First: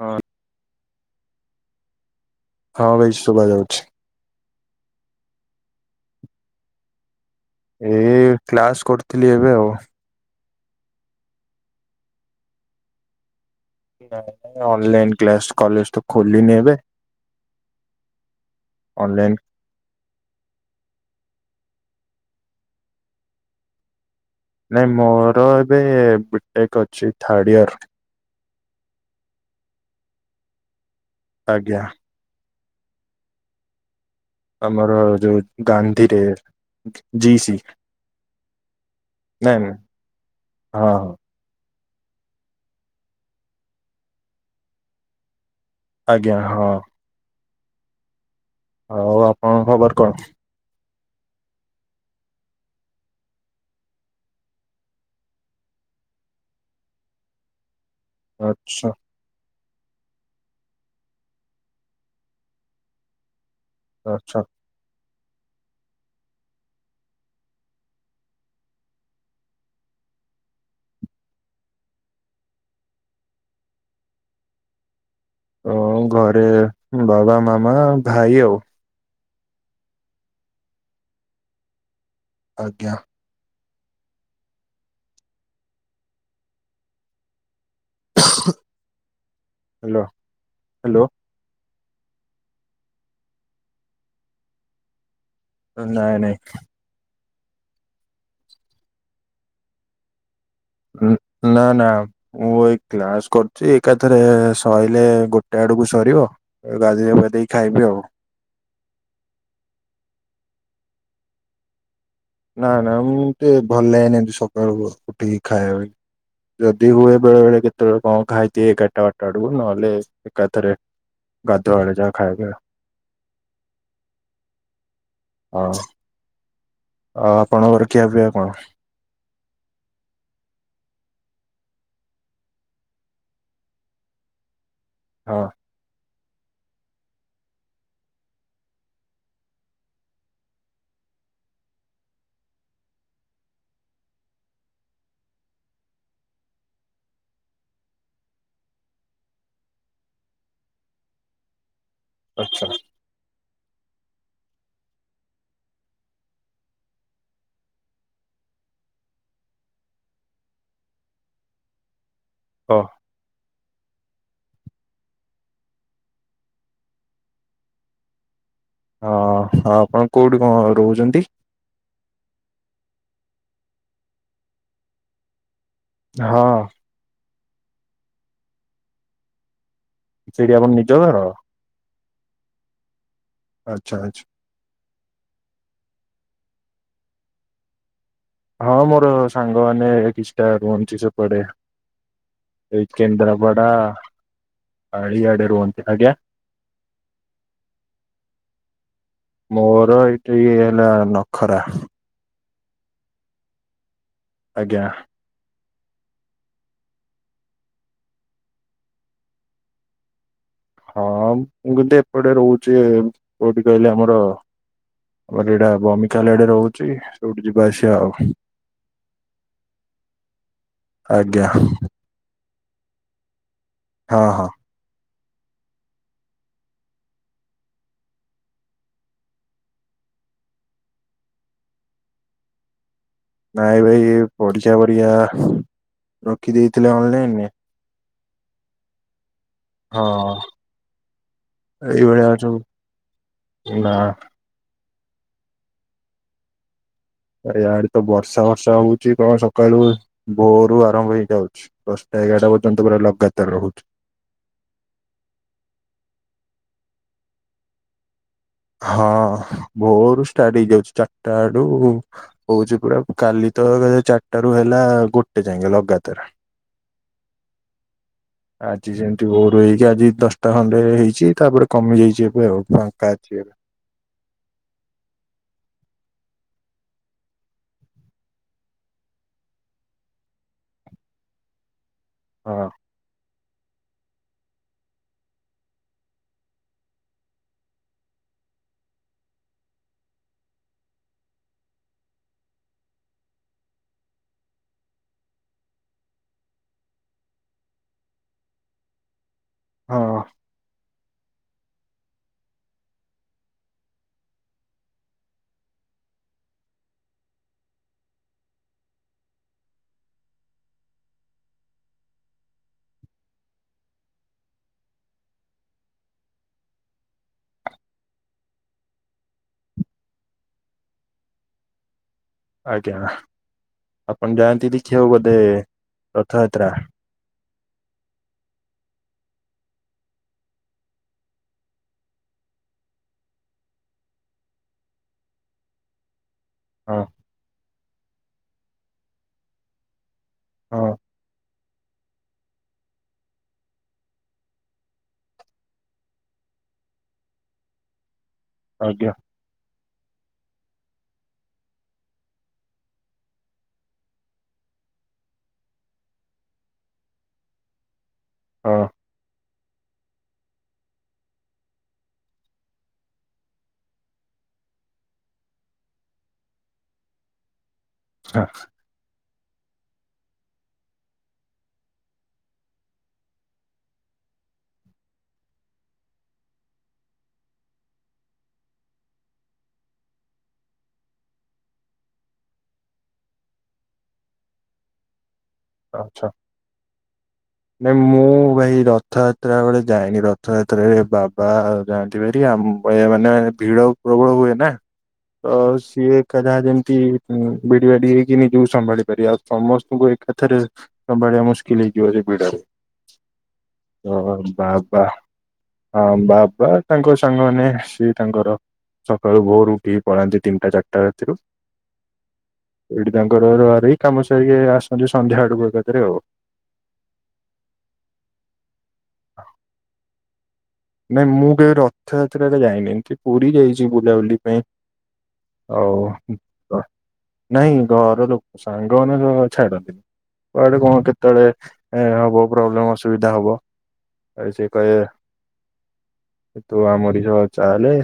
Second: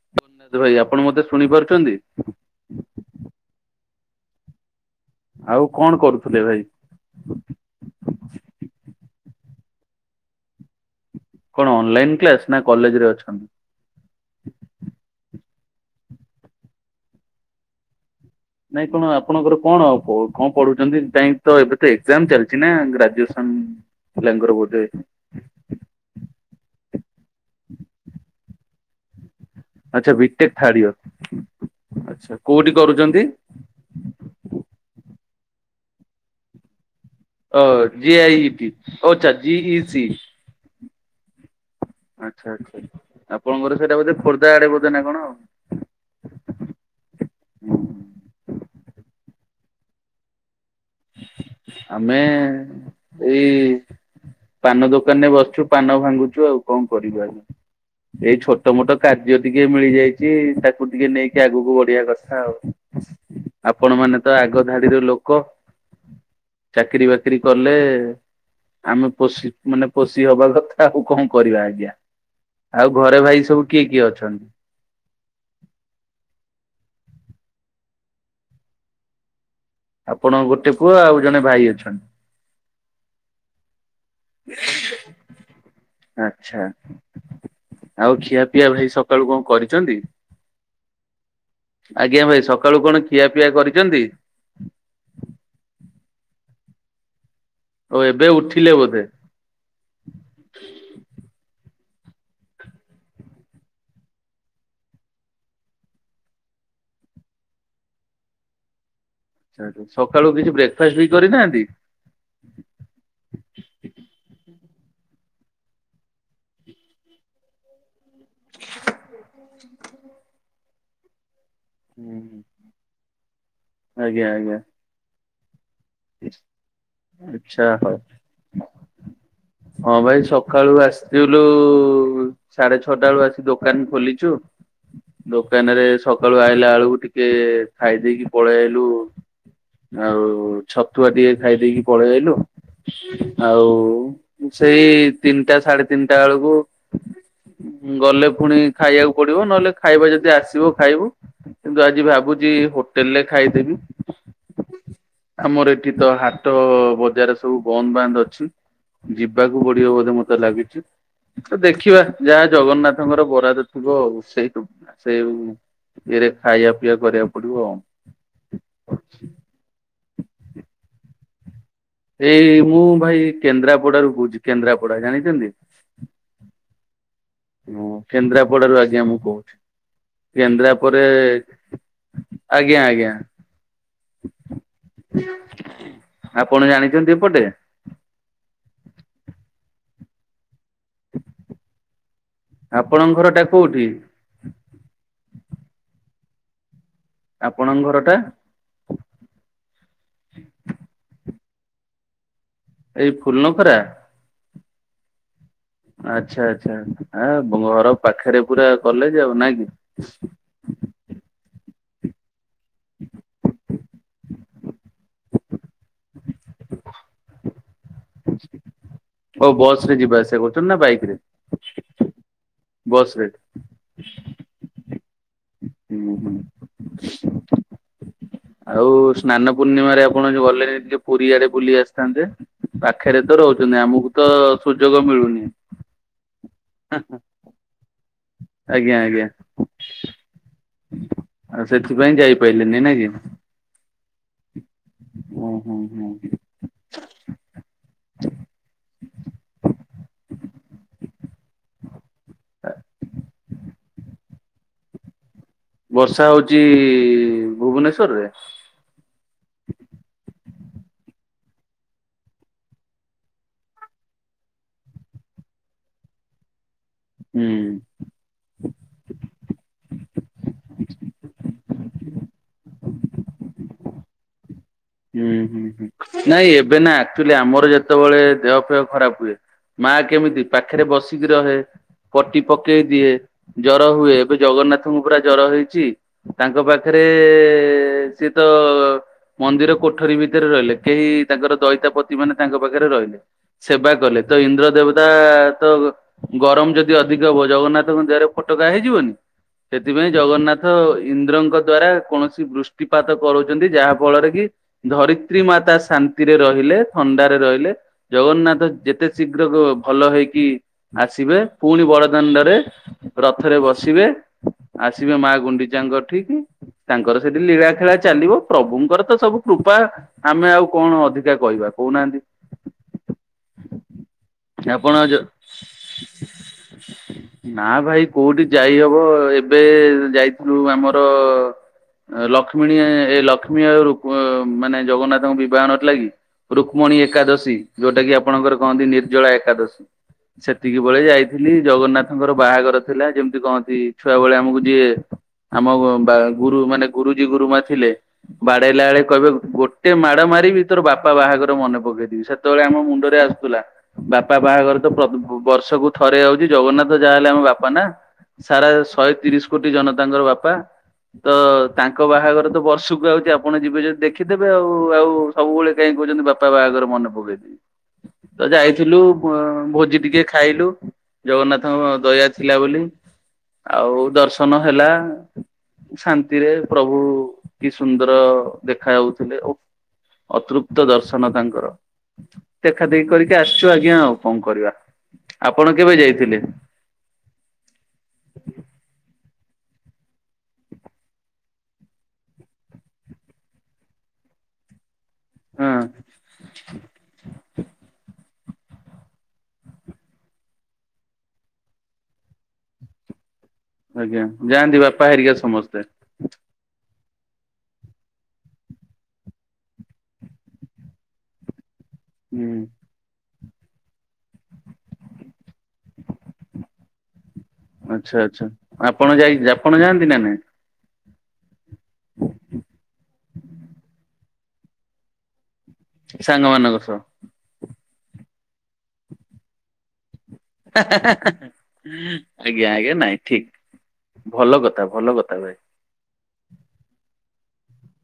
ହଁ ଜଗନ୍ନାଥ ଭାଇ ଆପଣ ମତେ ଶୁଣି ପାରୁଛନ୍ତି? ହଁ ଭାଇ ଶୁଭା ଯାଉଛି। ଆଉ କଣ କରୁଥିଲେ ଭାଇ? ଏ କ୍ଲାସ କରୁଥିଲି ଏବେ ଆଉ। କଣ ଅନଲାଇନ କ୍ଲାସ ନା କଲେଜ ରେ ଅଛନ୍ତି? ନାଇ ନାଇ ଅନଲାଇନ କ୍ଲାସ କଲେଜ ତ ଖୋଲିନି ଏବେ। ନାଇଁ କଣ ଅନଲାଇନ ଆପଣଙ୍କର କଣ ଆଉ ପ କଣ ପଢୁଛନ୍ତି କାଇଁ ତ ଏବେ ତ ଏକ୍ଜାମ ଚାଲିଚି ନା ଗ୍ରାଜୁଏସନ୍। ନାଇଁ ମୋର ଏବେ ବି ଟେକ ଅଛି ଥାର୍ଡ ଇୟର। ଆଚ୍ଛା ବି ଟେକ ଥାର୍ଡ ଇୟର। ଆଜ୍ଞା। ଆଚ୍ଛା କୋଉଠି କରୁଛନ୍ତି? ଆମର ଯେଉ ଗାନ୍ଧୀରେ। ଜି ସି ଓହୋ ଜି ଆଇ ଇ ଟି ଓ ଆଚ୍ଛା ଜି ନାଇଁ ନାଇଁ ଇ ସି। ହଁ ହଁ। ଆଚ୍ଛା ଆଚ୍ଛା ଆପଣଙ୍କର ସେଇଟା ବୋଧେ ଖୋର୍ଦ୍ଧା ଆଡେ ବୋଧେ ନା କଣ ଆଉ? ଆଜ୍ଞା ହଁ। ହୁଁ। ଆଉ ଆପଣଙ୍କ ଖବର କଣ? ଆମେ ଏଇ। ପାନ ଦୋକାନ ରେ ବସିଛୁ ପାନ ଭାଙ୍ଗୁଛୁ ଆଉ କଣ କରିବୁ ଆଜ୍ଞା। ଏଇ ଛୋଟ ଆଚ୍ଛା ମୋଟ କାର୍ଯ୍ୟ ଟିକେ ମିଳିଯାଇଛି ତାକୁ ଟିକେ ନେଇକି ଆଗକୁ ବଢିଆ କଥା ଆଉ। ଆପଣ ମାନେ ତ ଆଚ୍ଛା ଆଗ ଧାଡିର ଲୋକ ଚାକିରି ବାକିରି କଲେ। ଆମେ ପୋଷି ମାନେ ପୋଷି ହବା କଥା ଆଉ କଣ କରିବା ଆଜ୍ଞା। ଆଉ ଘରେ ଭାଇ ସବୁ କିଏ କିଏ ଅଛନ୍ତି? ଓ ଘରେ ବାବା, ମାମା ଆଉ ଭାଇ ଆଉ। ଆପଣଙ୍କ ଗୋଟେ ପୁଅ ଆଉ ଜଣେ ଭାଇ ଅଛନ୍ତି। ଆଜ୍ଞା। ଆଚ୍ଛା। ଆଉ ଖିଆ ପିଆ ଭାଇ ସକାଳୁ କଁ କରିଚନ୍ତି? ହ୍ୟାଲୋ ହ୍ୟାଲୋ ଆଜ୍ଞା ଭାଇ ସକାଳୁ କଣ ଖିଆ ପିଆ କରିଛନ୍ତି? ନାଇଁ ନାଇଁ। ଓ ଏବେ ଉଠିଲେ ବୋଧେ? ନା ନା ମୁଁ ଏଇ କ୍ଲାସ କରୁଛି ଏକାଥରେ ସଇଲେ ଗୋଟେ ଆଡକୁ ସରିବ ଗାଧେଇ ପାଧେଇ ଖାଇବି ଆଉ। ଆଚ୍ଛା ସକାଳୁ କିଛି ବ୍ରେକଫାଷ୍ଟ ବି କରିନାହାନ୍ତି? ନା ନା ମୁଁ ଟିକେ ଭଲ ଲାଗେନି ଏମିତି ସକାଳୁ ଉଠିକି ଖାଇବି ଯଦି ହୁଏ ବେଳେ ବେଳେ କେତେବେଳେ। କଁ ଖାଇଥିବି ଏଗାରଟା ବାରଟା ଆଡକୁ ନହେଲେ ଏକାଥରେ ଗାଧୁଆବେଳେ ଯାହା ଖାଇବି ଆଉ ଆଜ୍ଞା ଆଜ୍ଞା ଅଁ। ଆଚ୍ଛା ଖିଆ ପିଆ କଣ? ହଁ ଭାଇ ସକାଳୁ ଆସଥିଲୁ। ଉ ସାଢେ ଛଅଟା ବେଳୁ ଆସି ଦୋକାନ ଖୋଲିଛୁ ହଁ ଦୋକାନେରେ ସକାଳୁ ଆଇଲା ବେଳୁକୁ ଟିକେ ଖାଇ ଦେଇକି ପଳେଇ ଆଇଲୁ ଆଉ ଛତୁଆ ଟିକେ ଖାଇ ଦେଇକି ପଳେଇ ଆଇଲୁ। ଆଉ ସେଇ ତିନଟା ସାଢେ ତିନଟା ବେଳକୁ। ଗଲେ ପୁଣି ଖାଇବାକୁ ପଡିବ ନହେଲେ ଖାଇବା ଯଦି ଆସିବ ଖାଇବୁ। କିନ୍ତୁ ଆଜି ଭାବୁଚି ଆଚ୍ଛା ହୋଟେଲ ରେ ଖାଇଦେବି। ଆମର ଏଠି ତ ହାଟ ବଜାର ସବୁ ବନ୍ଦ ବାନ୍ଦ ଅଛି। ଯିବାକୁ ପଡିବ ବୋଧେ ମତେ ଲାଗିଛି, ତ ଦେଖିବା ଯାହା ଓ ଜଗନ୍ନାଥଙ୍କର ବରାଦ। ଥିବ ଆଉ ସେଇଠୁ ସେଇ ଇଏରେ ଖାଇଆ ପିଇଆ କରିବାକୁ ପଡିବ ଆଉ। ହଁ ହଁ ଆପଣ କୋଉଠି କଣ ରହୁଛନ୍ତି? ଏଇ ମୁଁ ଭାଇ କେନ୍ଦ୍ରାପଡାରୁ କହୁଚି କେନ୍ଦ୍ରାପଡା ଜାଣିଛନ୍ତି? ହଁ। ହଁ କେନ୍ଦ୍ରାପଡାରୁ ଆଜ୍ଞା ମୁଁ କହୁଛି ସେଇଠି ଆପଣ କେନ୍ଦ୍ରା ନିଜ ପରେ ଘର ଆଜ୍ଞା ଆଜ୍ଞା। ଆଚ୍ଛା ଆଚ୍ଛା। ଆପଣ ଜାଣିଛନ୍ତି ଏପଟେ? ହଁ ମୋର ସାଙ୍ଗମାନେ କିଛିଟା ରହୁଛି ସେପଟେ ଏଇ ଆପଣଙ୍କ ଘର ଟା କେନ୍ଦ୍ରାପଡ଼ା କୋଉଠି? ଆଳି ଆଡେ। ରୁହନ୍ତି, ଆଜ୍ଞା। ଆପଣଙ୍କ ଘର ଟା ମୋର ଏଇଠି କି ନାନ। ଖରା। ଏଇ ଫୁଲ୍ ନଖରା। ଆଜ୍ଞା। ଆଚ୍ଛା ଆଚ୍ଛା ଆ ଘର ପାଖରେ ପୁରା କଲେଜ ଆଉ ନାଇଁ କି? ହଁ ମୁଁ କିନ୍ତୁ ଏପଟେ ରହୁଛି କୋଉଠି କହିଲେ ଆମର କହିଲି ଏଇଟା ବମିିକାଲ ଆଡେ ରହୁଚି ସେଉଠୁ ଯିବା ଆସି ଅଉ ବସ ରେ ଯିବା ଆସିବା କରୁଛନ୍ତି ନା ଆଜ୍ଞା ବାଇକରେ? ବସ୍ ରେ। ହଁ ହଁ। ହୁଁ ହୁଁ। ଆଉ ସ୍ନାନ ପୂର୍ଣ୍ଣିମାରେ ଆପଣ ଯୋଉ ଗଲେ ଟିକେ ପୁରୀ ଆଡେ ବୁଲି ଆସିଥାନ୍ତେ [unintelligible] ପାଖେରେ ତ ରହୁଛନ୍ତି ନାଇଁ ଭାଇ ଆମକୁ ତ ପରୀକ୍ଷା ସୁଯୋଗ ଫରୀକ୍ଷା ରଖି ଦେଇଥିଲେ ମିଳୁନି। ଅନଲାଇନରେ ଆଜ୍ଞା ଆଜ୍ଞା। ହଁ ଆଉ ସେଥିପାଇଁ ଏଇଭଳିଆ ଯାଇ ସବୁ ପାଇଲେନି ନାଇଁ କି? ନା ଓ ହଁ ହଁ ହଁ। ଇଆଡେ ତ ବର୍ଷା ବର୍ଷା ହଉଛି କଣ ସକାଳୁ ଭୋରୁ ଆରମ୍ଭ ହେଇଯାଉଛି ଦଶଟା ଏଗାରଟା ପର୍ଯ୍ୟନ୍ତ ପୁରା ଲଗାତାର ରହୁଛୁ। ବର୍ଷା ହଉଚି ଭୁବନେଶ୍ଵର ରେ? ହଁ ଭୋରୁ ଷ୍ଟାର୍ଟ ହେଇଯାଉଚି ଚାରଟା ଆଡୁ ହଉଛି ପୁରା କାଲି ତ ଚାରିଟା ରୁ ହେଲା ଗୋଟେ ଯାଇ ଲଗାତାର। ହୁଁ। ରହିକି ଆଜି ଦଶଟା ଖଣ୍ଡେ ହେଇଛି ତାପରେ କମି ଯାଇଛି ଏବେ ଆଉ ଫାଙ୍କା ଅଛି ଏବେ। [inaudible] ହୁଁ ହୁଁ ହୁଁ ନାଇଁ ଏବେ ନା ଆକଚୁଆଲି ଆମର ଯେତେବେଳେ ଦେହ ଫେହ ଖରାପ ହୁଏ। ମା କେମିତି ପାଖରେ ବସିକି ରହେ ପଟି ହଁ ପକେଇ ଦିଏ। ଜର ହୁଏ ଏବେ ଜଗନ୍ନାଥଙ୍କ ପୁରା ଜର ହେଇଛି ତାଙ୍କ ପାଖରେ ସିଏ ତ ମନ୍ଦିର। କୋଠରୀ ଭିତରେ ରହିଲେ କେହି ତାଙ୍କର ଦଇତାପତି ମାନେ ତାଙ୍କ ପାଖରେ ରହିଲେ ସେବା କଲେ ତ ଇନ୍ଦ୍ରଦେବ। ଦେବତା ତ ଗରମ ଯଦି ଅଧିକ ହବ ଜଗନ୍ନାଥଙ୍କ ଦେହରେ ଫୋଟକା ହେଇଯିବନି। ସେଥିପାଇଁ ହଁ ଜଗନ୍ନାଥ। ଇନ୍ଦ୍ରଙ୍କ ଦ୍ଵାରା କୌଣସି ବୃଷ୍ଟିପାତ କରୁଛନ୍ତି ଯାହା ଫଳରେ କି ଧରିତ୍ରୀ ମାତା ଶାନ୍ତିରେ ରହିଲେ ଥଣ୍ଡାରେ ରହିଲେ ଜଗନ୍ନାଥ ଯେତେ ଶୀଘ୍ର ଭଲ ହେଇକି ଆସିବେ ପୁଣି ବଡଦାଣ୍ଡରେ ରଥରେ ବସିବେ। ଆସିବେ ମା ଗୁଣ୍ଡିଚାଙ୍କର ଠି ତାଙ୍କର ସେଠି ଲୀଳାଖେଳା ଚାଲିବ ପ୍ରଭୁଙ୍କର ତ ସବୁ କୃପା ଆମେ ଆଉ କଣ ଅଧିକା କହିବା କହୁନାହାନ୍ତି। ଆଜ୍ଞା ଆପଣ ଯାଆନ୍ତି ଦେଖିବାକୁ ଆପଣ ଗୋଧେ ରଥଯାତ୍ରା। ନା ଭାଇ କୋଉଠି ଯାଇହବ ଏବେ ଯାଇଥିଲୁ ଆମର ଲକ୍ଷ୍ମୀଣୀ ଏ ଲକ୍ଷ୍ମୀ ରୂ ମାନେ ଜଗନ୍ନାଥଙ୍କ ବିବାହ ନ ଲାଗି ରୁକ୍ମଣୀ ହଁ ଏକାଦଶୀ। ଯୋଉଟା କି ଆପଣଙ୍କର କହନ୍ତି ନିର୍ଜଳା ଏକାଦଶୀ ସେତିକି ହଁ ବେଳେ ଯାଇଥିଲି। ଜଗନ୍ନାଥଙ୍କର ବାହାଘର ଥିଲା ଯେମିତି କହନ୍ତି ଛୁଆ ଭଳିଆ ଆମକୁ ଯିଏ। ଆମ ବା ଗୁରୁ ମାନେ ଗୁରୁଜୀ ଗୁରୁମା ଥିଲେ ବାଡେଇଲା ବେଳେ ଆଜ୍ଞା କହିବେ ଗୋଟ ଗୋଟେ ମାଡ ମାର ବିି ତୋର ବାପା ବାହାଘର ମନେ ପକେଇଦବି ସେତେବେଳେ ଆମ ମୁଣ୍ଡରେ ଆସୁଥିଲା ବାପା ବାହାଘର ବର୍ଷକୁ ଥରେ ଯାଉଛି ଜଗନ୍ନାଥ ଯାହାହଲେ ଆମ ବାପା ନା ସାରା ହଁ ଶହେ ତିରିଶ। କୋଟି ଜନ ତାଙ୍କର ବାପା ତ ତାଙ୍କ ବାହାଘର ତ ବର୍ଷକୁ ଆଉଛି। ଆପଣ ଯିବେ ଯଦି ଦେଖିଦେବେ ଆଉ ଆଉ ସବୁବେଳେ କାଇହିଁ କହୁଛନ୍ତି ବାପା ବାହାଘର ମନେ ପକେଇଦବି। ତ ହଁ, ଯାଇଥିଲୁ। ଭୋଜି ଟିକେ ଖାଇଲୁ ଜଗନ୍ନାଥଙ୍କ ଦୟା ଥିଲା ବୋଲି। ଆଉ ଦର୍ଶନ ହେଲା ଶାନ୍ତିରେ ପ୍ରଭୁ କି ସୁ ଠାକୁର ଦେଖା ଯାଉଥିଲେ ଆଉ ଅତୃପ୍ତ ଦର୍ଶନ ତାଙ୍କର। ଦେଖା ଦେଖି କରିକି ଆସିଛୁ ଆଜ୍ଞା ଆଉ କଣ କରିବା ଆପଣ କେବେ ଯାଇଥିଲେ? ନାଇ ମୁଁ ଭାଇ ରଥ ଏରା କୁଆଡେ ଯାଇନି ରଥ ଯାତ୍ରା ବେଳେ ଯାଇନି ରଥଯାତ୍ରାରେ ବାବା ଆ ଜାଣିନ୍ତିିବାରି ଆମ ଏ ମାନେ ଭିଡ ପ୍ରବଳ। ହୁଏ ନା ତ ହଁ ସିଏ ଏକା ଯାହା ଯେମତି ବିଡି ବାଡି ନିଜକୁ ସମ୍ଭାଳି ପାରିବା ଆଉ ସମସ୍ତଙ୍କୁ ଏକାଥରେ ସମ୍ଭାଳିବା ମୁସ୍କିଲ ହେଇଯିବ ଯେ ଡ଼ରେ ଆଜ୍ଞା ଓହୋ ଯାଆନ୍ତି ବାପା ବାବା ହେରିକା ସମସ୍ତେ। ହଁ ବାବା। ତାଙ୍କ ସାଙ୍ଗମାନେ ଆସିବା ତାଙ୍କର ସକାଳୁ ଭୋର ଉଠିକି ପଳାନ୍ତି ତିନିଟା ଚାରିଟା ରାତିରୁ। ହୁଁ। ଘରରୁ କାମ ସିରିକି ଆସନ୍ତି ସନ୍ଧ୍ୟା ଆଡକୁ ଏକାଥରେ ଆଉ। ଆଚ୍ଛା ଆଚ୍ଛା ଆପଣ ଯାଇ ଆପଣ ଯାଆନ୍ତି ନା ନାଇଁ। ନାଇଁ ମୁଁ କେବେ ରଥଯାତ୍ରା ରେ ଯାଇନି ଏମିତି ପୁରୀ ଯାଇଛି ବୁଲାବୁଲି ପାଇଁ। ହୋଉ ସାଙ୍ଗମାନଙ୍କ ସହ? ନାଇଁ ଘର ଲୋକ ସାଙ୍ଗମାନେ ଛାଡନ୍ତିନି। କଆଡେ କଣ କେତେବେଳେ ହବ ଆଜ୍ଞା ଆଜ୍ଞା ପ୍ରୋବ୍ଲେମ ନାଇଁ ଅସୁବିଧା ଠିକ ହବ। ଭଲ ସେ କଥା କହିବେ ଭଲ କଥା ଭାଇ। ତୁ ଆମରି ସହ ଚାହଲେ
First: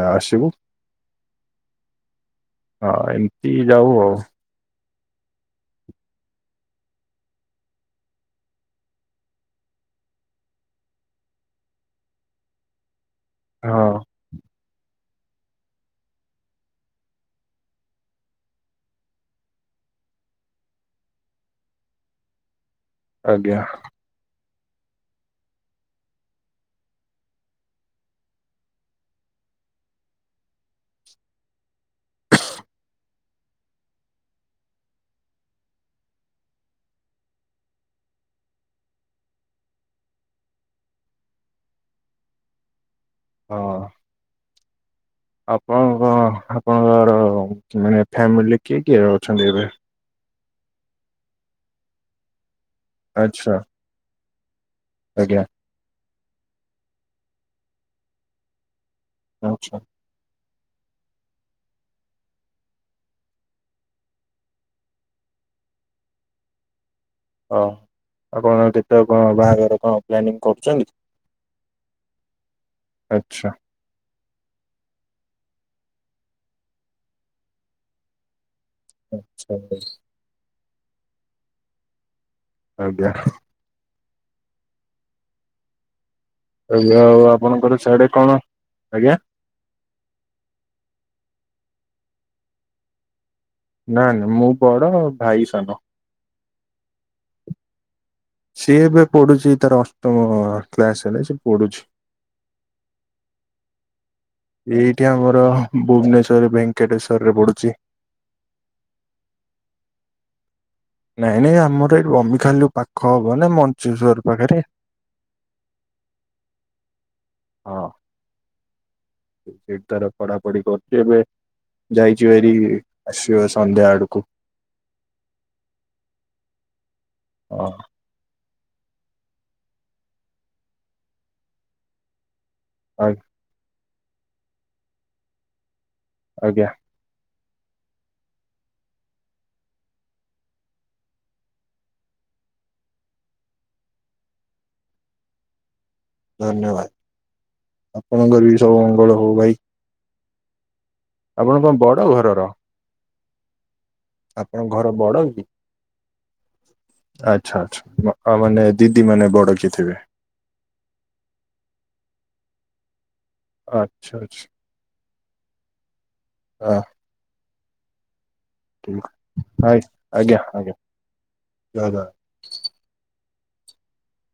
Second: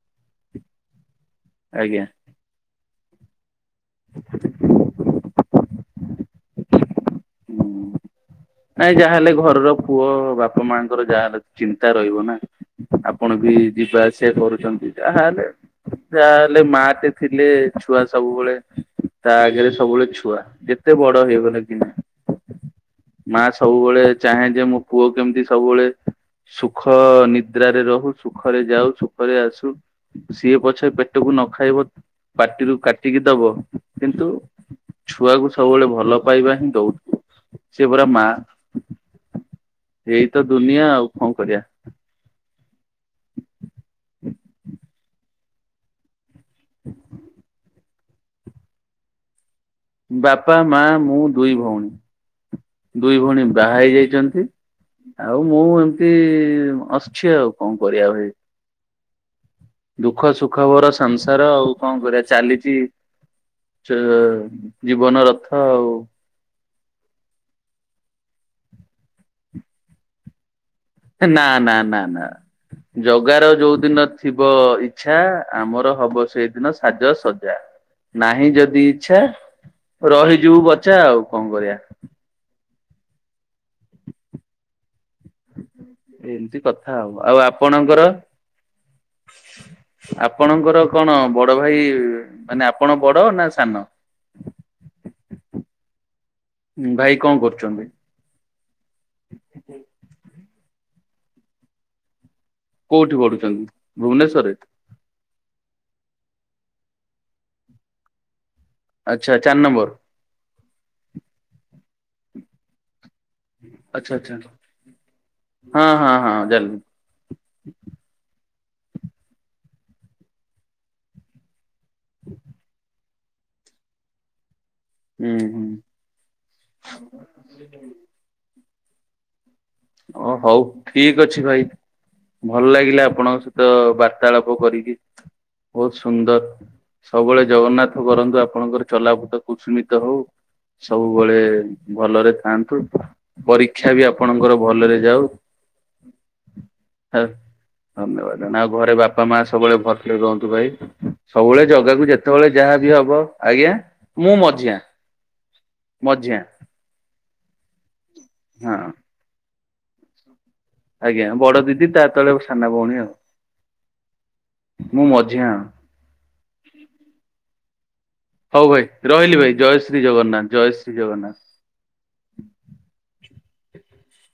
ଆସିବୁ। ଆଜ୍ଞା। ହଁ ଏମିତି ଯାଉ ଆଉ ହୁଁ। ନାଇଁ ଯାହାହେଲେ ଘରର ପୁଅ ବାପା ମାଆଙ୍କର ଯାହା ହେଲେ ଚିନ୍ତା ରହିବ ନା ଆପଣ ବି ହଁ। ଯିବା ଆସିବା କରୁଛନ୍ତି ହେଲେ ଯାହେଲେ ମାଟେ ଥିଲେ ଛୁଆ ସବୁବେଳେ ତା ଆଗରେ ସବୁବେଳେ ଛୁଆ ଯେତେ ବଡ ହେଇଗଲା କି ନା? ମା ଆଜ୍ଞା ସବୁବେଳେ ଚାହେଁ ଯେ ମୋ ପୁଅ କେମିତି ସବୁବେଳେ ସୁଖ ନିଦ୍ରାରେ ରହୁ ସୁଖରେ ଯାଉ ସୁଖରେ ଆସୁ ସିଏ ପଛ ପେଟକୁ ନ ଖାଇବ ପାଟିରୁ କାଟିକି ଦବ କିନ୍ତୁ ଛୁଆକୁ ସବୁବେଳେ ଭଲ ପାଇବା ହିଁ ଦଉଛୁ ସେ ପରା ମା ଏଇ ତ ଦୁନିଆ ଆଉ କଣ କରିବାଆ। ହଁ। ଆପଣଙ୍କ ଆପଣଙ୍କର ମାନେ ଫ୍ୟାମିଲି କିଏ କିଏ ଅଛନ୍ତି ଏବେ? ବାପା ମା ମୁଁ ଦୁଇ ଭଉଣୀ ଦୁଇ ଭଉଣୀ ଆଚ୍ଛା ବାହା ହେଇ ଯାଇଛନ୍ତି। ଆଜ୍ଞା ଆଉ ମୁଁ ଏମିତି ଆସଛି ଆଉ କଣ କରିବା ଭାଈ। ଆଚ୍ଛା। ଦୁଃଖ ସୁଖବର ସଂସାର ଆଉ କଣ କରିବା ଚାଲିଛି। ଜୀବନ ରଥ ଆଉ। ହଁ ଆପଣ କେତେ କଣ ବାହାଘର କଣ ପ୍ଲାନିଂ କରୁଛନ୍ତି। ନା ନା ନା ନା ଜଗାର ଆଚ୍ଛା ଯୋଉ ଦିନ ଥିବ ଇଚ୍ଛା ଆମର ହବ ସେଇଦିନ ସାଜ ସଜା ନାହିଁ ଯଦି ଇଚ୍ଛା ଆଚ୍ଛା। ରହିଯିବୁ ବଚା ଆଉ କଣ କରିବା। ଆଜ୍ଞା। ଏମିତି କଥା ଏବେ ହଉ ଆଉ ଆପଣଙ୍କର? ସିଆଡେ କଣ ଆଜ୍ଞା ଆପଣଙ୍କର କଣ ବଡ ଭାଇ ମାନେ ଆପଣ ବଡ ନା ସାନ ନା ନା ମୁଁ ବଡ ଭାଇ ସାନ। ହଁ ଭାଇ କଣ କରୁଛନ୍ତି? ସିଏ ଏବେ ପଢୁଛି ତାର ଅଷ୍ଟମ କ୍ଲାସ ହେଲେ ସେ ପଢୁଛି। କୋଉଠି ପଢୁଛନ୍ତି? ଭୁବନେଶ୍ଵରରେ ଏଇଠି ଆମର ଭୁବନେଶ୍ୱର ଭେଙ୍କଟେଶ୍ବର ର ରେ ପଢୁଛି। ଆଚ୍ଛା ଚାରି ନମ୍ବର। ନାଇଁ ନାଇଁ ଆମର ଏଇଠି ବବିଖାଲୁ ପାଖ ହବ ନା ଆଚ୍ଛା ମଞ୍ଚେଶ୍ଵର ଆଚ୍ଛା ପାଖରେ ହଁ ହଁ ହଁ ଜାଣିଲି। ସେଠି ତାର ପଢାପଢ କରୁଛି ଏବେ ଯାଇଚି ହେରି ଆସିବ ସନ୍ଧ୍ୟା ଆଡ଼କୁ। ହୁଁ ହୁଁ। ହଁ ଓ ହଉ ଠିକ ଅଛି ଭାଇ ଭଲ ଲାଗିଲା ଆ ଆପଣଙ୍କ ସହିତ ବାର୍ତାଳାପ କରିକି ବହୁତ ସୁନ୍ଦର ଆଜ୍ଞା ସବୁବେଳେ ଜଗନ୍ନାଥ କରନ୍ତୁ ଆପଣଙ୍କର ଚଲା ପଥ କୁସୁମିତ ହଉ। ସବୁବେଳେ ଭଲରେ ଥାଆନ୍ତୁ ପରୀକ୍ଷା ବି ଆପଣଙ୍କର ଭଲରେ ଯାଉ ଧନ୍ୟବାଦ ଆପଣଙ୍କର ବି ଧନ୍ୟବାଦ ଆଉ ସବୁ ଘରେ ମଙ୍ଗଳ ବାପା ହଉ ମା ଭାଇ। ସବୁବେଳେ ଭଲ କୁହନ୍ତୁ ଭାଇ ଆପଣ ସବୁବେଳେ କଣ ବଡ ଜଗାକୁ ଘରର? ଯେତେବେଳେ ଯାହା ବି ହବ ଆଜ୍ଞା। ମୁଁ ଆପଣଙ୍କ ମଝିଆ ଘର ବଡ କି? ମଝିଆ। ଆଚ୍ଛା ଆଚ୍ଛା ମାନେ ହଁ ଦିଦି ମାନେ ବଡ କି ଥିବେ? ଆଜ୍ଞା ବଡ ଦିଦି ତା ତଳେ ସାନା ଭଉଣୀ ଆଉ। ଆଚ୍ଛା ଆଚ୍ଛା। ମୁଁ ମଝିଆ। [inaudible] ହଉ ଭାଇ ଠିକ ରହିଲି ଭାଇ ଜୟ ଶ୍ରୀ ଆଜ୍ଞା ଜଗନ୍ନାଥ ଜୟ ଆଜ୍ଞା ଶ୍ରୀ ଜଗନ୍ନାଥ। [inaudible]